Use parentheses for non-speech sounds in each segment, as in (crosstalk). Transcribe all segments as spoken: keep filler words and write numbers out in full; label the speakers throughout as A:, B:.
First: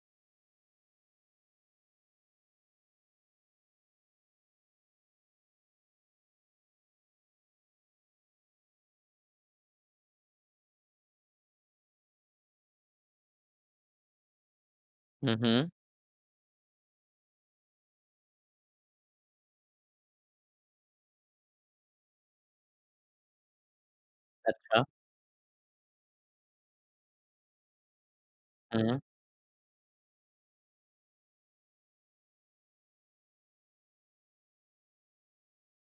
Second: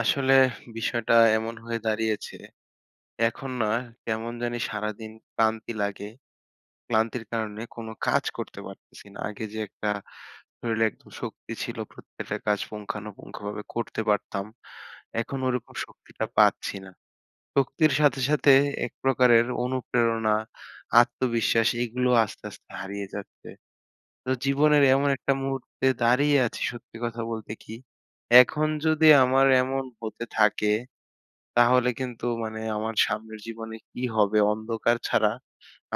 A: আসলে বিষয়টা এমন হয়ে দাঁড়িয়েছে, এখন না কেমন জানি সারাদিন ক্লান্তি লাগে। ক্লান্তির কারণে কোনো কাজ করতে পারতেছি না। আগে যে একটা শরীরে একটা শক্তি ছিল, প্রত্যেকটা কাজ পুঙ্খানুপুঙ্খভাবে করতে পারতাম।
B: হু,
A: এখন ওই
B: হু।
A: রকম শক্তিটা পাচ্ছি না। শক্তির সাথে, সাথে একপ্রকারের অনুপ্রেরণা, আত্মবিশ্বাস এগুলোও আস্তে, আস্তে হারিয়ে যাচ্ছে। তো
B: আচ্ছা।
A: জীবনের এমন একটা মুহূর্তে দাঁড়িয়ে আছি সত্যি কথা বলতে কি এখন
B: হুম।
A: যদি আমার এমন হতে থাকে, তাহলে কিন্তু মানে আমার সামনের জীবনে কি হবে অন্ধকার ছাড়া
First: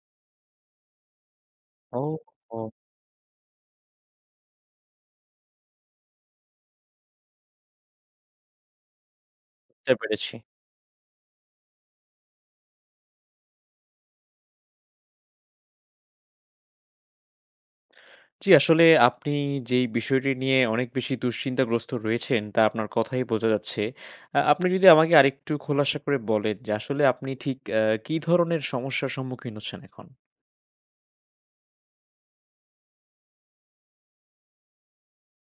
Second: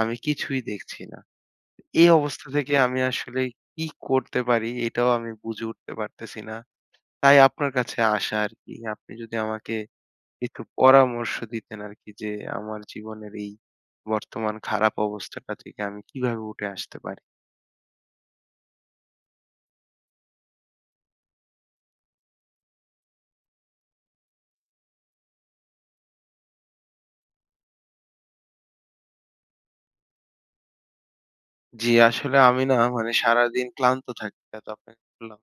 A: আমি কিছুই দেখছি না। এই
B: ওহ
A: অবস্থা
B: হো।
A: থেকে আমি আসলে কি করতে পারি এটাও আমি বুঝে উঠতে পারতেছি না। তাই আপনার কাছে আসা আর কি। আপনি যদি আমাকে
B: ঝতে পেরেছি।
A: কিছু পরামর্শ দিতেন আরকি যে আমার জীবনের এই বর্তমান খারাপ অবস্থাটা থেকে আমি কিভাবে উঠে আসতে পারি?
B: জি আসলে আপনি যে এই বিষয়টি নিয়ে অনেক বেশি দুশ্চিন্তাগ্রস্ত রয়েছেন তা আপনার কথায়ই বোঝা যাচ্ছে। আ আপনি যদি আমাকে আরেকটু খোলাসা করে বলেন যে আসলে আপনি ঠিক অ্যা কী ধরনের সমস্যার সম্মুখীন হচ্ছেন এখন?
A: জ্বি, আসলে আমি না মানে সারাদিন ক্লান্ত থাকি এত অপেক্ষা করলাম।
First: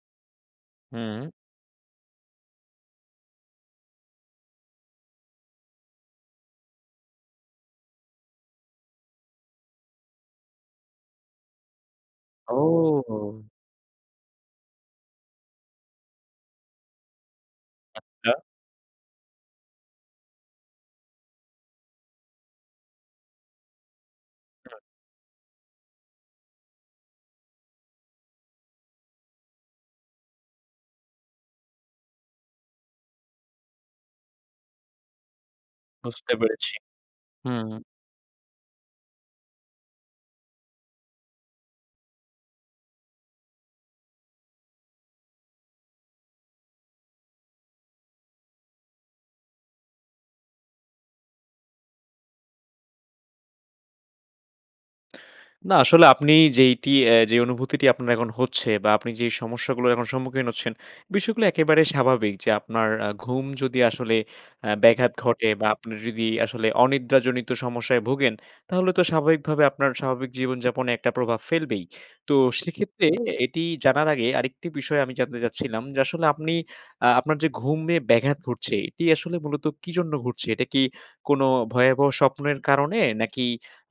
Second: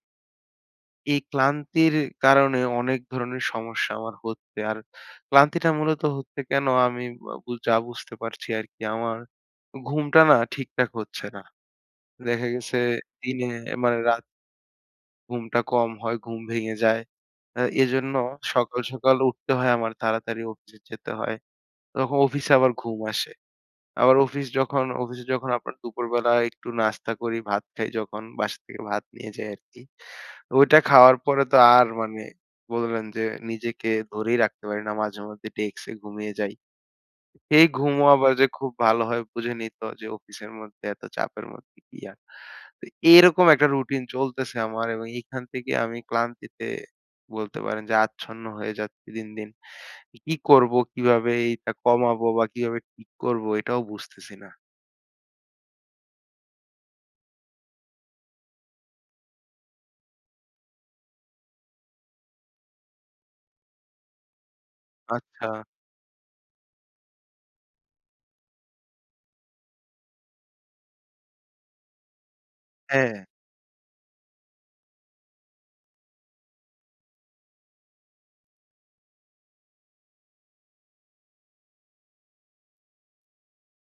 A: এই
B: হুম।
A: ক্লান্তির কারণে অনেক ধরনের সমস্যা আমার হচ্ছে। আর ক্লান্তিটা মূলত হচ্ছে কেন? আমি আ বু যা বুঝতে পারছি আরকি। আমার ঘুমটা না ঠিকঠাক হচ্ছে না। দেখা গেছে দিনে
B: ও।
A: মানে রাত ঘুমটা কম হয়, ঘুম ভেঙে যায়। অ্যা এজন্য
B: আচ্ছা।
A: সকাল, সকাল উঠতে হয় আমার, তাড়াতাড়ি অফিসে যেতে হয়। তখ অফিসে আবার ঘুম আসে। আবার অফিস
B: হ্যাঁ।
A: যখন অফিসে যখন আপনার দুপুরবেলায় একটু নাস্তা করি, ভাত খাই যখন, বাসা থেকে ভাত নিয়ে যাই আরকি। তো ওইটা খাওয়ার পরে তো আর মানে বলবেন যে নিজেকে ধরেই রাখতে পারি না, মাঝেমধ্যে ডেস্ক এ ঘুমিয়ে
B: বুঝতে
A: যাই।
B: পেরেছি।
A: এই
B: হুম।
A: ঘুমও আবার যে খুব ভালো হয় বুঝেনই তো, যে অফিসের মধ্যে, এত চাপের মধ্যে কি আর। তো এরকম একটা রুটিন চলতেছে আমার এবং এইখান থেকে আমি ক্লান্তিতে বলতে পারেন যে আচ্ছন্ন হয়ে যাচ্ছি দিন, দিন। ই কি করব? কিভাবে এইটা কমাবো বা কিভাবে ঠিক করব? এইটাও বুঝতেছি না।
B: না আসলে আপনি যেইটি অ্যা যেই অনুভূতিটি আপনার এখন হচ্ছে বা আপনি যে সমস্যাগুলোর এখন সম্মুখীন হচ্ছেন, বিষয়গুলো একেবারে স্বাভাবিক। যে আপনার আ ঘুম যদি আসলে আ ব্যাঘাত ঘটে
A: আচ্ছা।
B: বা আপনি যদি আসলে অনিদ্রাজনিত সমস্যায় ভোগেন, তাহলে তো স্বাভাবিকভাবে আপনার স্বাভাবিক জীবনযাপনে একটা প্রভাব ফেলবেই। তো সেক্ষেত্রে
A: হ্যাঁ।
B: এটি জানার আগে, আরেকটি বিষয় আমি জানতে চাচ্ছিলাম, যে আসলে আপনি আ আপনার যে ঘুমে ব্যাঘাত ঘটছে, এটি আসলে মূলত কী জন্য ঘটছে? এটা কি কোন ভয়াবহ স্বপ্নের কারণে? নাকি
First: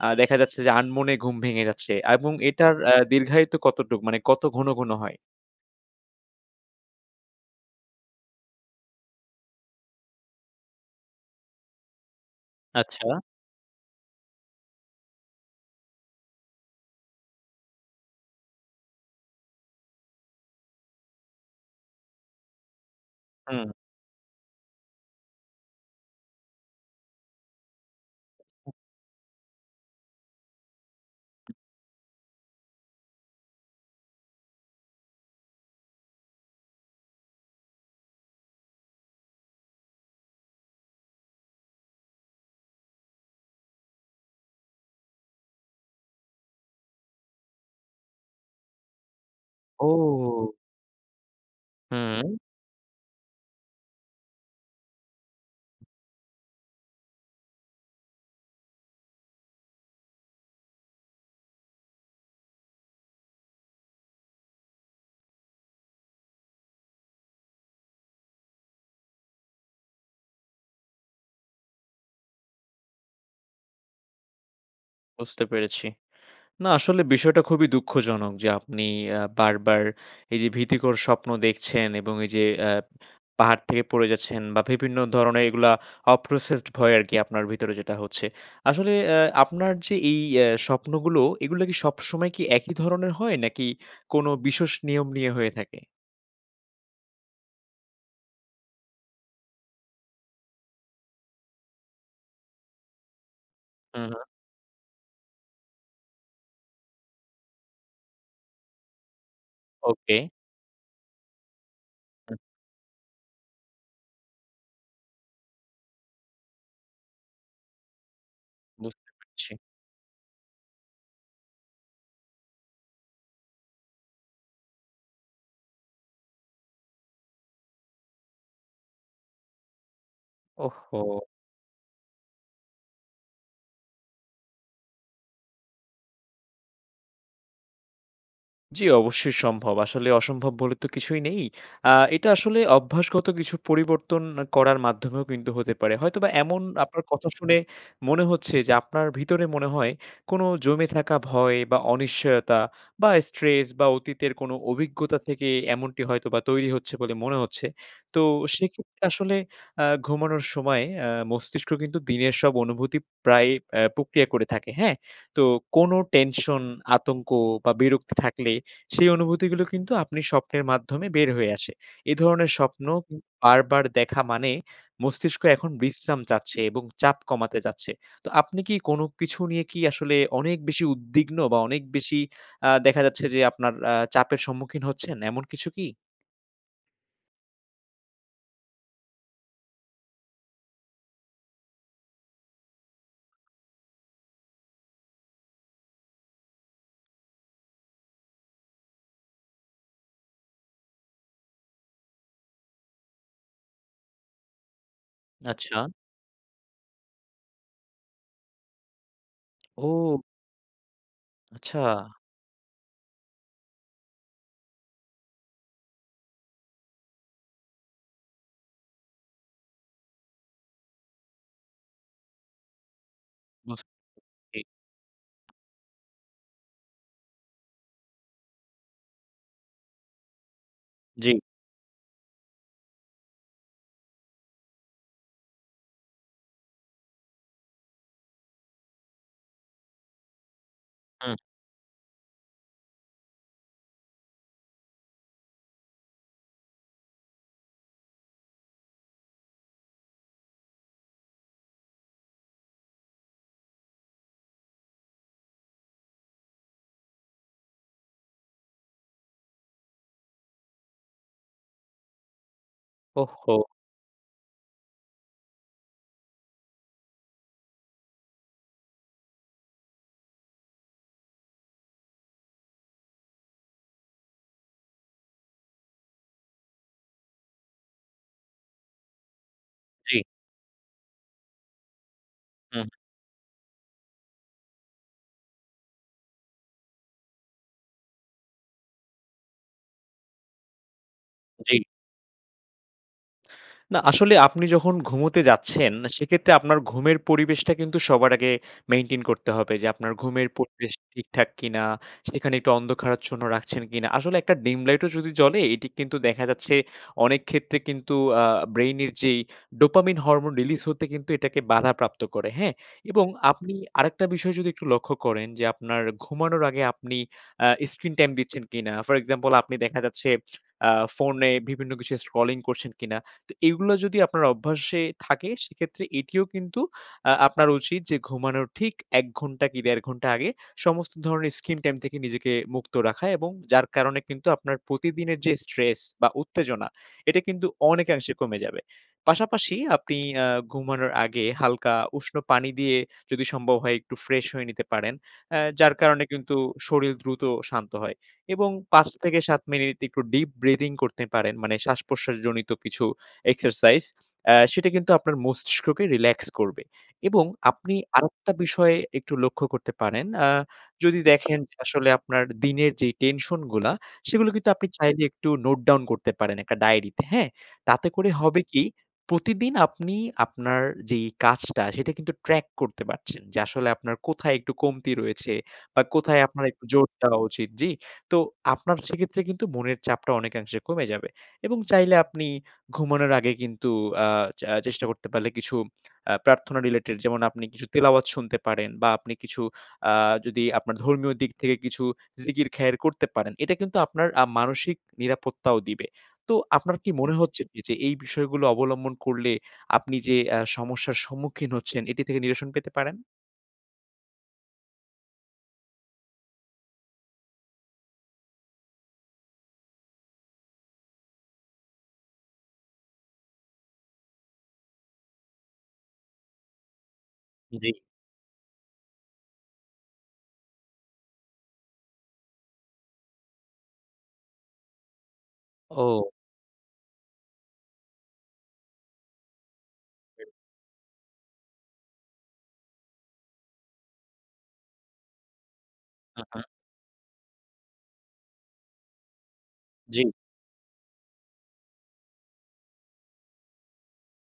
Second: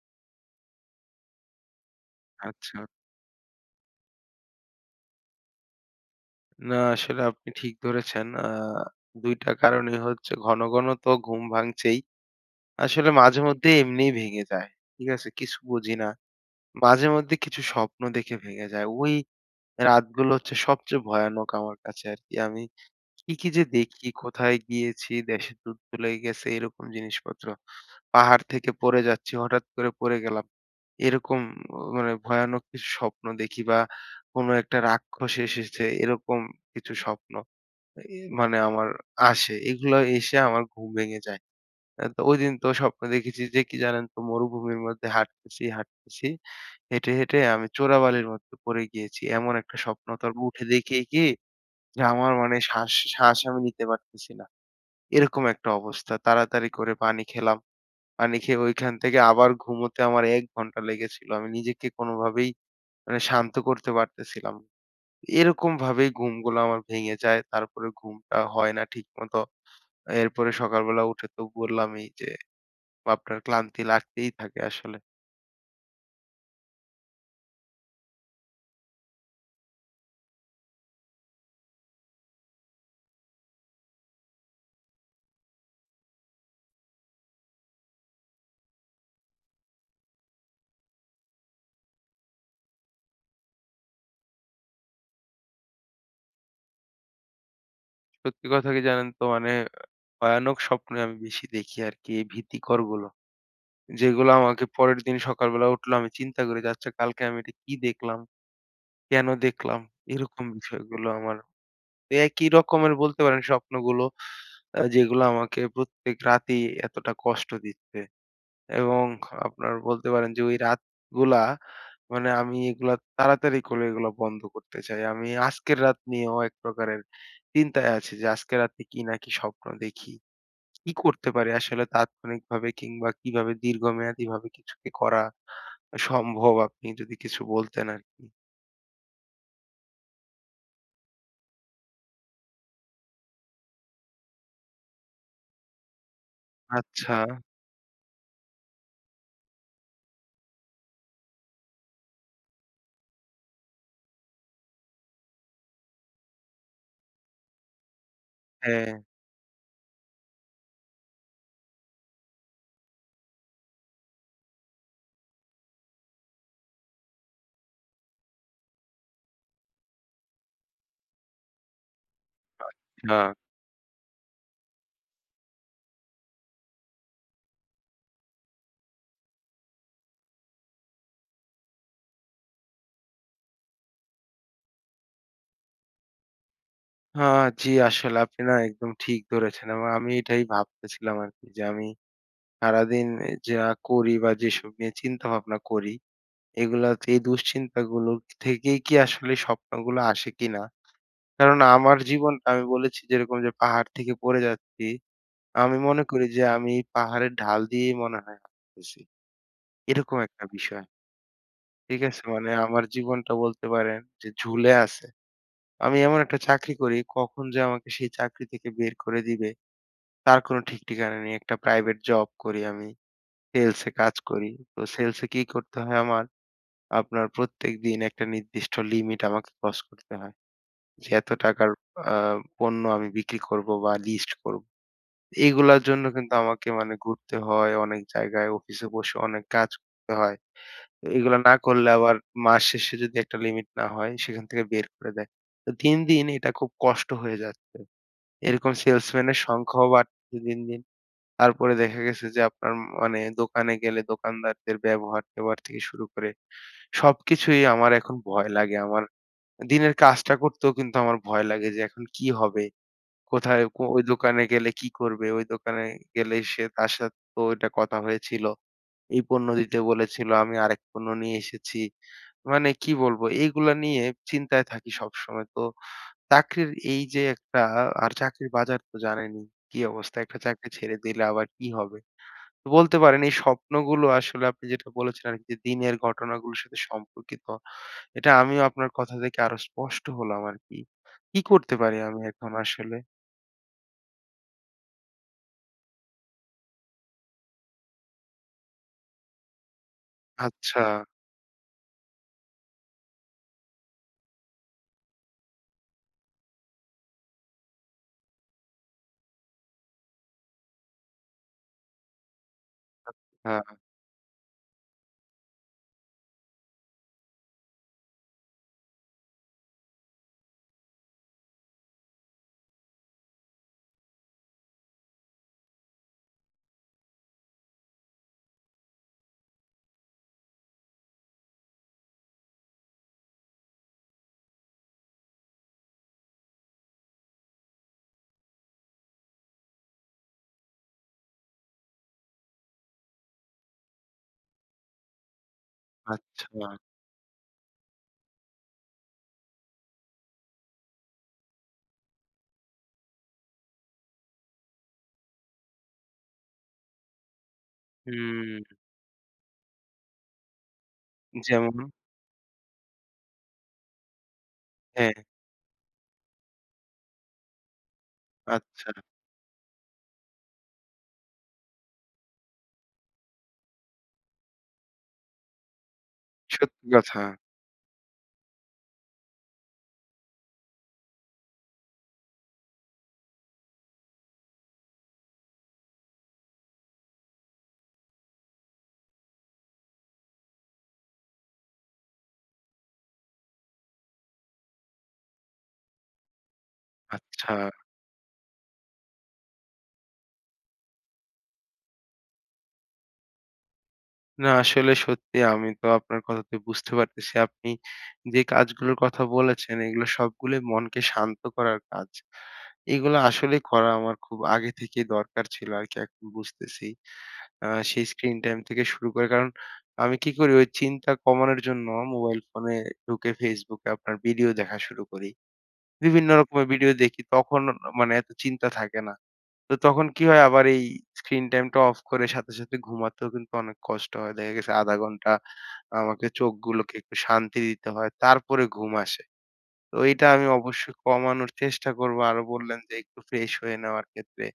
B: আ দেখা যাচ্ছে যে আনমনে ঘুম ভেঙে যাচ্ছে? এবং এটার
A: আচ্ছা।
B: আ দীর্ঘায়িত কতটুকু মানে কত ঘন ঘন হয়?
A: না আসলে আপনি ঠিক ধরেছেন। আ দুই টা কারণই হচ্ছে ঘন, ঘন তো ঘুম ভাঙছেই। আসলে
B: আচ্ছা।
A: মাঝে মধ্যে এমনিই ভেঙে যায়। ঠিক আছে? কিছু বুঝি না। মাঝে মধ্যে কিছু স্বপ্ন দেখে ভেঙে যায়। ওই রাতগুলো হচ্ছে সবচেয়ে ভয়ানক আমার কাছে আরকি। আমি কি, কি যে
B: হুম।
A: দেখি! কোথায় গিয়েছি? দেশে যুদ্ধ লাইগা গেছে এরকম জিনিসপত্র। পাহাড় থেকে পড়ে যাচ্ছি হঠাৎ করে পড়ে গেলাম। এরকম মানে ভয়ানক কিছু স্বপ্ন দেখি বা কোনো একটা রাক্ষস এসেছে এরকম কিছু স্বপ্ন এ এ মানে আমার আসে। এগুলাও এসে আমার ঘুম ভেঙে যায়। অ্যা তো ঐদিন তো স্বপ্নে দেখেছি যে কি জানেন তো? মরুভূমির মধ্যে হাটতেছি, হাটতেছি। হেঁটে, হেঁটে আমি চোরাবালির মধ্যে পড়ে গিয়েছি। এমন একটা স্বপ্ন তারপর
B: ও।
A: উঠে দেখি কি, যে আমার
B: হুম।
A: মানে শ্বাস শ্বাস আমি নিতে পারতেছি না। এরকম একটা অবস্থা। তাড়াতাড়ি করে পানি খেলাম। পানি খেয়ে ঐখান থেকে আবার ঘুমোতে আমার এক ঘন্টা লেগেছিল। আমি নিজেকে কোনভাবেই মানে শান্ত করতে পারতেছিলাম। এইরকম ভাবেই ঘুমগুলো আমার ভেঙে যায়। তারপরে ঘুমটা হয় না ঠিকমত। এরপরে সকালবেলা উঠে তো বললামই যে আপনার ক্লান্তি লাগতেই থাকে আসলে।
B: বুঝতে পেরেছি। না আসলে বিষয়টা খুবই দুঃখজনক যে আপনি আ বারবার এই যে ভীতিকর স্বপ্ন দেখছেন এবং এই যে অ্যা পাহাড় থেকে পড়ে গেছেন বা বিভিন্ন ধরনের এইগুলা অ processed ভয় আরকি আপনার ভেতরে যেটা হচ্ছে। আসলে অ্যা আপনার যে এই এ স্বপ্নগুলো এগুলা কি সবসময় একই ধরনের হয় নাকি কোন বিশষ নিয়ম নিয়ে হয়ে থাকে?
A: সত্যি কথা কি জানেন তো? মানে ভয়ানক স্বপ্নে আমি বেশি দেখি আরকি। এই ভীতিকরগুলো।
B: হুম হু।
A: যেগুলো, আমাকে পরের দিন সকালবেলা উঠলে আমি চিন্তা করি, যে আচ্ছা কালকে আমি এটা কি দেখলাম? কেন দেখলাম?
B: ওকে।
A: এরকম বিষয়গুলো আমার। একই রকমের বলতে পারেন স্বপ্নগুলো। যেগুলো আমাকে প্রত্যেক রাতেই এতটা কষ্ট দিচ্ছে। এবং
B: বুঝতে পারছি।
A: আপনার বলতে পারেন, যে ওই রাতগুলা, মানে আমি এগুলা, তাড়াতাড়ি করে এগুলা বন্ধ করতে চাই। আমি আজকের রাত নিয়েও এক প্রকারের চিন্তায় আছি, যে আজকে রাতে কি না কি স্বপ্ন দেখি? কি
B: ওহহো!
A: করতে পারি? আসলে, তাৎক্ষণিকভাবে কিংবা কিভাবে দীর্ঘমেয়াদীভাবে কিছু কি করা সম্ভব? আপনি যদি কিছু বলতেন আরকি।
B: জ্বি, অবশ্যই সম্ভব। আসলে অসম্ভব বলে তো কিছুই নেই। আ এটা আসলে অভ্যাসগত কিছু পরিবর্তন করার মাধ্যমেও কিন্তু হতে পারে। হয়তোবা এমন আপনার
A: আচ্ছা।
B: কথা শুনে মনে হচ্ছে, যে আপনার ভিতরে মনে হয়, কোনো জমে থাকা ভয় বা অনিশ্চয়তা বা স্ট্রেস বা অতীতের কোনো অভিজ্ঞতা থেকে এমনটি হয়তো বা তৈরি হচ্ছে, বলে মনে হচ্ছে। তো,
A: হ্যাঁ।
B: সেক্ষেত্রে আসলে আ ঘুমানোর সময় আ মস্তিষ্ক কিন্তু দিনের সব অনুভূতি প্রায় এ প্রক্রিয়া করে থাকে, হ্যাঁ? তো কোনো টেনশন, আতঙ্ক বা বিরক্তি থাকলে সেই অনুভূতিগুলো কিন্তু আপনি স্বপ্নের মাধ্যমে বের হয়ে আসে। এ ধরনের স্বপ্ন
A: আচ্ছা।
B: বারবার দেখা মানে মস্তিষ্ক এখন বিশ্রাম চাচ্ছে এবং চাপ কমাতে চাচ্ছে। তো, আপনি কি কোনো কিছু নিয়ে কি আসলে অনেক বেশি উদ্বিগ্ন? বা অনেক বেশি আ দেখা যাচ্ছে, যে আপনার আ চাপের সম্মুখীন হচ্ছেন, এমন কিছু কি?
A: হ্যাঁ, জি আসলে আপনি না একদম ঠিক ধরেছেন এবং আমি এটাই ভাবতেছিলাম আর কি। যে আমি সারাদিন এ যা করি বা যেসব নিয়ে চিন্তাভাবনা করি, এগুলো হচ্ছে এই দুশ্চিন্তাগুলো থেকেই কি আসলে স্বপ্নগুলো আসে কিনা? কারণ আমার জীবনটা আমি বলেছি যেরকম যে পাহাড় থেকে পড়ে যাচ্ছি। আমি
B: আচ্ছা।
A: মনে করি যে আমি পাহাড়ের ঢাল দিয়েই মনে হয় হাটতেছি। এরকম
B: ও।
A: একটা বিষয়।
B: আচ্ছা।
A: ঠিক আছে? মানে আমার জীবনটা বলতে পারেন যে ঝুলে আছে। আমি এমন একটা চাকরি করি, কখন যে আমাকে সেই চাকরি থেকে বের করে দিবে, তার কোনো ঠিক ঠিকানা নেই। একটা প্রাইভেট জব করি আমি, সেলসে
B: বুঝতেছি।
A: কাজ করি। তো সেলসে কি করতে হয় আমার? আপনার প্রত্যেক দিন একটা নির্দিষ্ট লিমিট আমাকে ক্রস করতে হয়। যে এত
B: জি।
A: টাকার আ পণ্য আমি বিক্রি করব বা লিস্ট করব। এগুলোর জন্য কিন্তু আমাকে মানে ঘুরতে হয় অনেক জায়গায়, অফিসে বসে অনেক কাজ করতে হয়। তো
B: হুম।
A: এইগুলা না করলে আবার মাস শেষে যদি একটা লিমিট না হয়, সেখান থেকে বের করে দেয়। তো দিন, দিন এটা খুব কষ্ট হয়ে যাচ্ছে। এরকম সেলসম্যানের সংখ্যাও বাড়তেছে দিন, দিন। তারপরে দেখা গেছে যে আপনার ম মানে দোকানে গেলে দোকানদারদের ব্যবহার-ট্যাঁবহার থেকে শুরু করে সবকিছুই আমার এখন ভয় লাগে। আমার দিনের কাজটা করতেও কিন্তু আমার ভয় লাগে, যে এখন কি হবে?
B: ওহহো।
A: কোথায় কো ওই দোকানে গেলে কি করবে? ওই দোকানে গেলেই সে তার সাথে তো ওইটা কথা হয়েছিল। এই পণ্য দিতে বলেছিল, আমি আরেক পণ্য নিয়ে এসেছি। মানে কি বলব? এইগুলা নিয়ে চিন্তায় থাকি সবসময়। তো চাকরির এই যে একটা আর চাকরির বাজার তো জানেনই কি অবস্থা?
B: জি।
A: একটা চাকরি ছেড়ে দিলে আবার কি হবে? তো
B: হুম।
A: বলতে পারেন এই স্বপ্নগুলো আসলে আপনি যেটা বলেছেন আরকি যে দিনের ঘটনাগুলোর সাথে সম্পর্কিত। এটা আমিও আপনার কথা থেকে আরো স্পষ্ট হলাম আরকি। কি করতে
B: জি।
A: পারি আমি এখন আসলে?
B: না আসলে আপনি যখন ঘুমোতে যাচ্ছেন, সেক্ষেত্রে আপনার ঘুমের পরিবেশটা কিন্তু সবার আগে মেইনটেইন করতে হবে। যে আপনার ঘুমের
A: আচ্ছা।
B: পরিবেশ ঠিকঠাক কিনা? সেখানে একটু অন্ধকারাচ্ছন্ন রাখছেন কিনা? আসলে একটা ডিম লাইটও যদি জ্বলে এটি কিন্তু দেখা যাচ্ছে অনেক ক্ষেত্রে কিন্তু আ ব্রেইনের যেই ডোপামিন হরমোন রিলিজ হতে কিন্তু এটাকে বাধাপ্রাপ্ত করে। হ্যাঁ? এবং
A: আচ্ছা।
B: আপনি আরেকটা বিষয় যদি একটু লক্ষ্য করেন যে আপনার ঘুমানোর আগে আপনি আ screen টাইম দিচ্ছেন কিনা? ফর এক্সাম্পল আপনি দেখা যাচ্ছে আ ফোনে বিভিন্ন কিছু scrolling করছেন কিনা? তো এইগুলা যদি আপনার অভ্যাসে থাকে সেক্ষেত্রে এটিও কিন্তু আ আপনার উচিত যে ঘুমানোর ঠিক এক ঘন্টা কি দেড় ঘন্টা আগে, সমস্ত ধরনের screen টাইম থেকে নিজেকে মুক্ত রাখা। এবং যার কারণে কিন্তু আপনার প্রতিদিনের যে স্ট্রেস বা উত্তেজনা এটা কিন্তু অনেকাংশে কমে যাবে। পাশাপাশি আপনি আ ঘুমানোর আগে হালকা উষ্ণ পানি দিয়ে যদি সম্ভব হয় একটু ফ্রেশ হয়ে নিতে পারেন। অ্যা যার কারণে
A: আচ্ছা।
B: কিন্তু শরীর দ্রুত শান্ত হয়। এবং পাঁচ থেকে সাত মিনিট একটু deep breathing করতে পারেন। মানে শ্বাস-প্রশ্বাসজনিত কিছু এক্সারসাইজ। অ্যা সেটা কিন্তু আপনার মস্তিষ্ককে রিল্যাক্স করবে। এবং আপনি আরেকটা
A: হুম।
B: বিষয় একটু লক্ষ্য করতে পারেন। আ যদি দেখেন যে
A: যেমন?
B: আসলে আপনার দিনের যে টেনশন গুলা সেগুলো কিন্তু আপনি চাইলে
A: হ্যাঁ।
B: একটু নোট ডাউন করতে পারেন একটা ডায়রিতে। হ্যাঁ? তাতে করে হবে কি
A: আচ্ছা।
B: প্রতিদিন আপনি আপনার যেই কাজটা সেটা কিন্তু ট্র্যাক করতে পারছেন। যে আসলে আপনার কোথায় একটু কমতি রয়েছে? বা কোথায় আপনার একটু
A: সত্যি
B: জোর
A: কথা।
B: দেওয়া উচিত? জ্বি? তো আপনার সেক্ষেত্রে কিন্তু মনের চাপটা অনেকাংশে কমে যাবে। এবং চাইলে আপনি ঘুমানোর আগে কিন্তু আ চ আ চেষ্টা করতে পারলে কিছু আ প্রার্থনা রিলেটেড যেমন আপনি কিছু তিলাওয়াত শুনতে পারেন বা আপনি কিছু আ যদি আপনার ধর্মীয় দিক থেকে কিছু জিকির খায়ের করতে পারেন। এটা কিন্তু আপনার আ মানসিক নিরাপত্তাও দিবে। তো আপনার কি মনে
A: আচ্ছা।
B: হচ্ছে কি যে এই বিষয়গুলো অবলম্বন করলে আপনি যে আ সমস্যার সম্মুখীন হচ্ছেন এটি থেকে নিরসন পেতে পারেন?
A: না আসলে সত্যিই আমি তো আপনার কথাতে বুঝতে পারতেছি। আপনি যে কাজগুলোর কথা বলেছেন এইগুলা সবগুলাই মনকে শান্ত করার কাজ। এগুলো আসলেই করা আমার খুব আগে থেকেই দরকার ছিল আরকি এখন বুঝতেছি। আ
B: জি।
A: সেই স্ক্রিন টাইম থেকে শুরু করে। কারণ আমি কি করি? ওই চিন্তা কমানোর জন্য মোবাইল ফোনে ঢুকে Facebook এ আপনার ভিডিও দেখা শুরু করি।
B: ওউ।
A: বিভিন্ন রকমের ভিডিও দেখি তখন ন মানে এত চিন্তা থাকে না। তো তখন কি হয়
B: (breath)
A: আবার এই স্ক্রিন টাইমটা অফ করে সাথে, সাথে ঘুমাতেও কিন্তু অনেক কষ্ট হয়। দেখা গেছে আধা ঘন্টা আমাকে
B: উহ-হম।
A: চোখগুলোকে একটু শান্তি দিতে হয়। তারপরে ঘুম আসে। তো
B: জি।
A: এইটা আমি অবশ্যই কমানোর চেষ্টা করব। আরো বললেন যে একটু ফ্রেশ হয়ে নেওয়ার ক্ষেত্রে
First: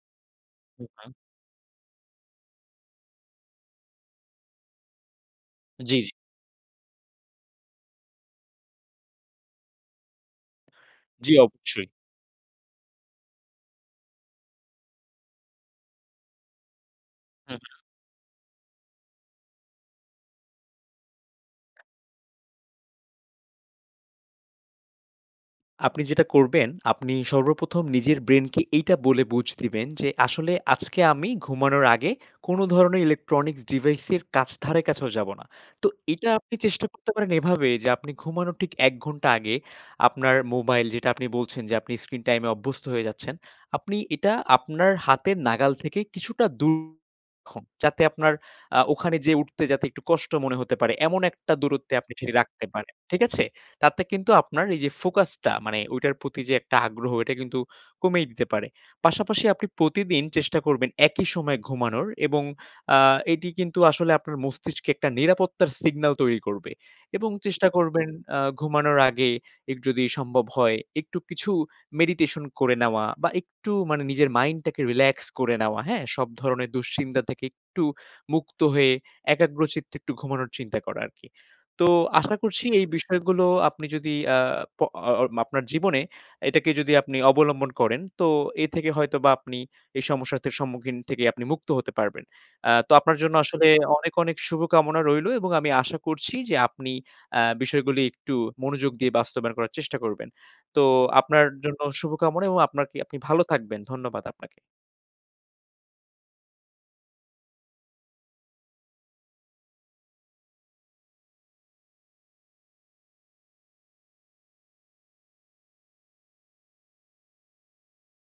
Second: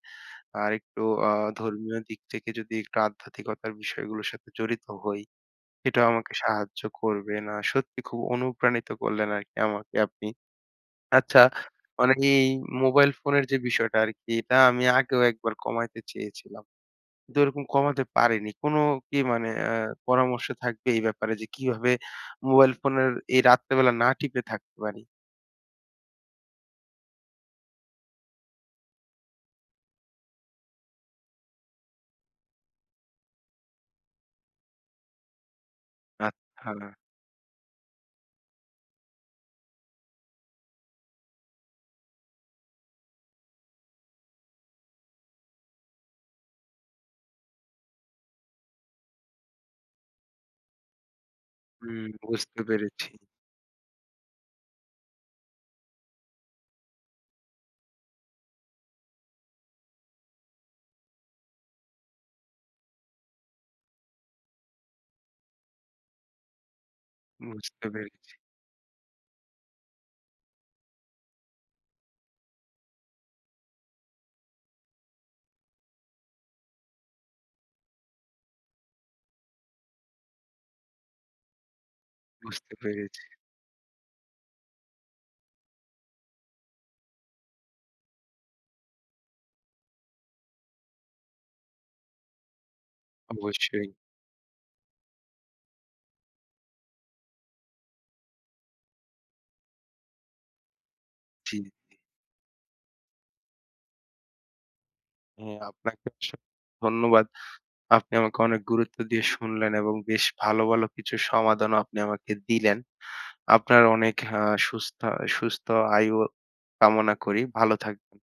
A: আর একটু
B: উহ-হম।
A: আ ধর্মীয় দিক থেকে যদি একটু আধ্যাত্মিকতার বিষয়গুলোর সাথে জড়িত হই
B: জি,
A: সেটাও
B: জি।
A: আমাকে সাহায্য করবে। না সত্যি খুব অনুপ্রাণিত করলেন আরকি আমাকে আপনি।
B: জি
A: আচ্ছা
B: অবশ্যই।
A: মানে এই মোবাইল ফোনের যে বিষয়টা আরকি এটা আমি আগেও একবার কমাইতে চেয়েছিলাম। কিন্তু ওইরকম
B: উহ-হুম।
A: কমাতে পারিনি। কোন কি মানে অ্যা পরামর্শ থাকবে এই ব্যাপারে? যে কিভাবে মোবাইল ফোনের এই রাত্রেবেলা না টিপে থাকতে পারি?
B: আপনি যেটা করবেন, আপনি সর্বপ্রথম নিজের ব্রেইন কে এইটা বলে বুঝ দিবেন, যে আসলে আজকে আমি ঘুমানোর আগে কোন ধরনের ইলেকট্রনিক্স ডিভাইস এর কাছ ধারে কাছেও যাব না। তো এটা আপনি চেষ্টা
A: আচ্ছা।
B: করতে পারেন এভাবে; যে আপনি ঘুমানোর ঠিক এক ঘন্টা আগে, আপনার মোবাইল, যেটা আপনি বলছেন যে আপনি স্ক্রিন টাইম এ অভ্যস্ত হয়ে যাচ্ছেন। আপনি এটা আপনার হাতের নাগাল থেকে কিছুটা দূর রাখুন। যাতে আপনার আ ওখানে যেয়ে উঠতে যাতে একটু কষ্ট মনে হতে পারে। এমন একটা দূরত্বে
A: হুম।
B: আপনি সেটি
A: বুঝতে
B: রাখতে পারেন,
A: পেরেছি।
B: ঠিক আছে? তাতে কিন্তু আপনার এই যে ফোকাস টা, মানে ওইটার প্রতি যে একটা আগ্রহ এটা কিন্তু কমিয়ে দিতে পারে। পাশাপাশি আপনি প্রতিদিন চেষ্টা করবেন একই সময় ঘুমানোর। এবং আ এটি কিন্তু আসলে আপনার মস্তিষ্কে একটা নিরাপত্তার সিগনাল তৈরি করবে। এবং চেষ্টা
A: বুঝতে
B: করবেন
A: পেরেছি।
B: আ ঘুমানোর আগে এগ যদি সম্ভব হয় একটু কিছু মেডিটেশন করে নেওয়া বা একটু মানে নিজের মাইন্ড টাকে রিল্যাক্স করে নেওয়া, হ্যাঁ? সব ধরণের দুশ্চিন্তা থেকে একটু মুক্ত হয়ে, একাগ্রচিত্তে একটু ঘুমানোর চিন্তা করা আরকি। তো আশা করছি
A: বুঝতে
B: এই
A: পেরেছি।
B: বিষয়গুলো আপনি যদি আ প আ আ আপনার জীবনে এটাকে যদি আপনি অবলম্বন করেন, তো এ থেকে হয়তোবা আপনি এই সমস্যাতের সম্মুখীন থেকে আপনি মুক্ত হতে পারবেন। অ্যা তো আপনার জন্য আসলে
A: অবশ্যই।
B: অনেক, অনেক শুভকামনা রইলো এবং আমি আশা করছি যে আপনি অ্যা বিষয়গুলি একটু মনোযোগ দিয়ে বাস্তবায়ন করার চেষ্টা করবেন। তো আপনার
A: জি।
B: জন্য শুভকামনা এবং আপনারকি আপনি ভালো থাকবেন। ধন্যবাদ আপনাকে।
A: হ্যাঁ আপনাকেও অসং ধন্যবাদ। আপনি আমাকে অনেক গুরুত্ব দিয়ে শুনলেন এবং বেশ ভালো, ভালো কিছু সমাধানও আপনি আমাকে দিলেন। আপনার অনেক আ সুস্থা সুস্থ আয়ু কামনা করি। ভালো থাকবেন।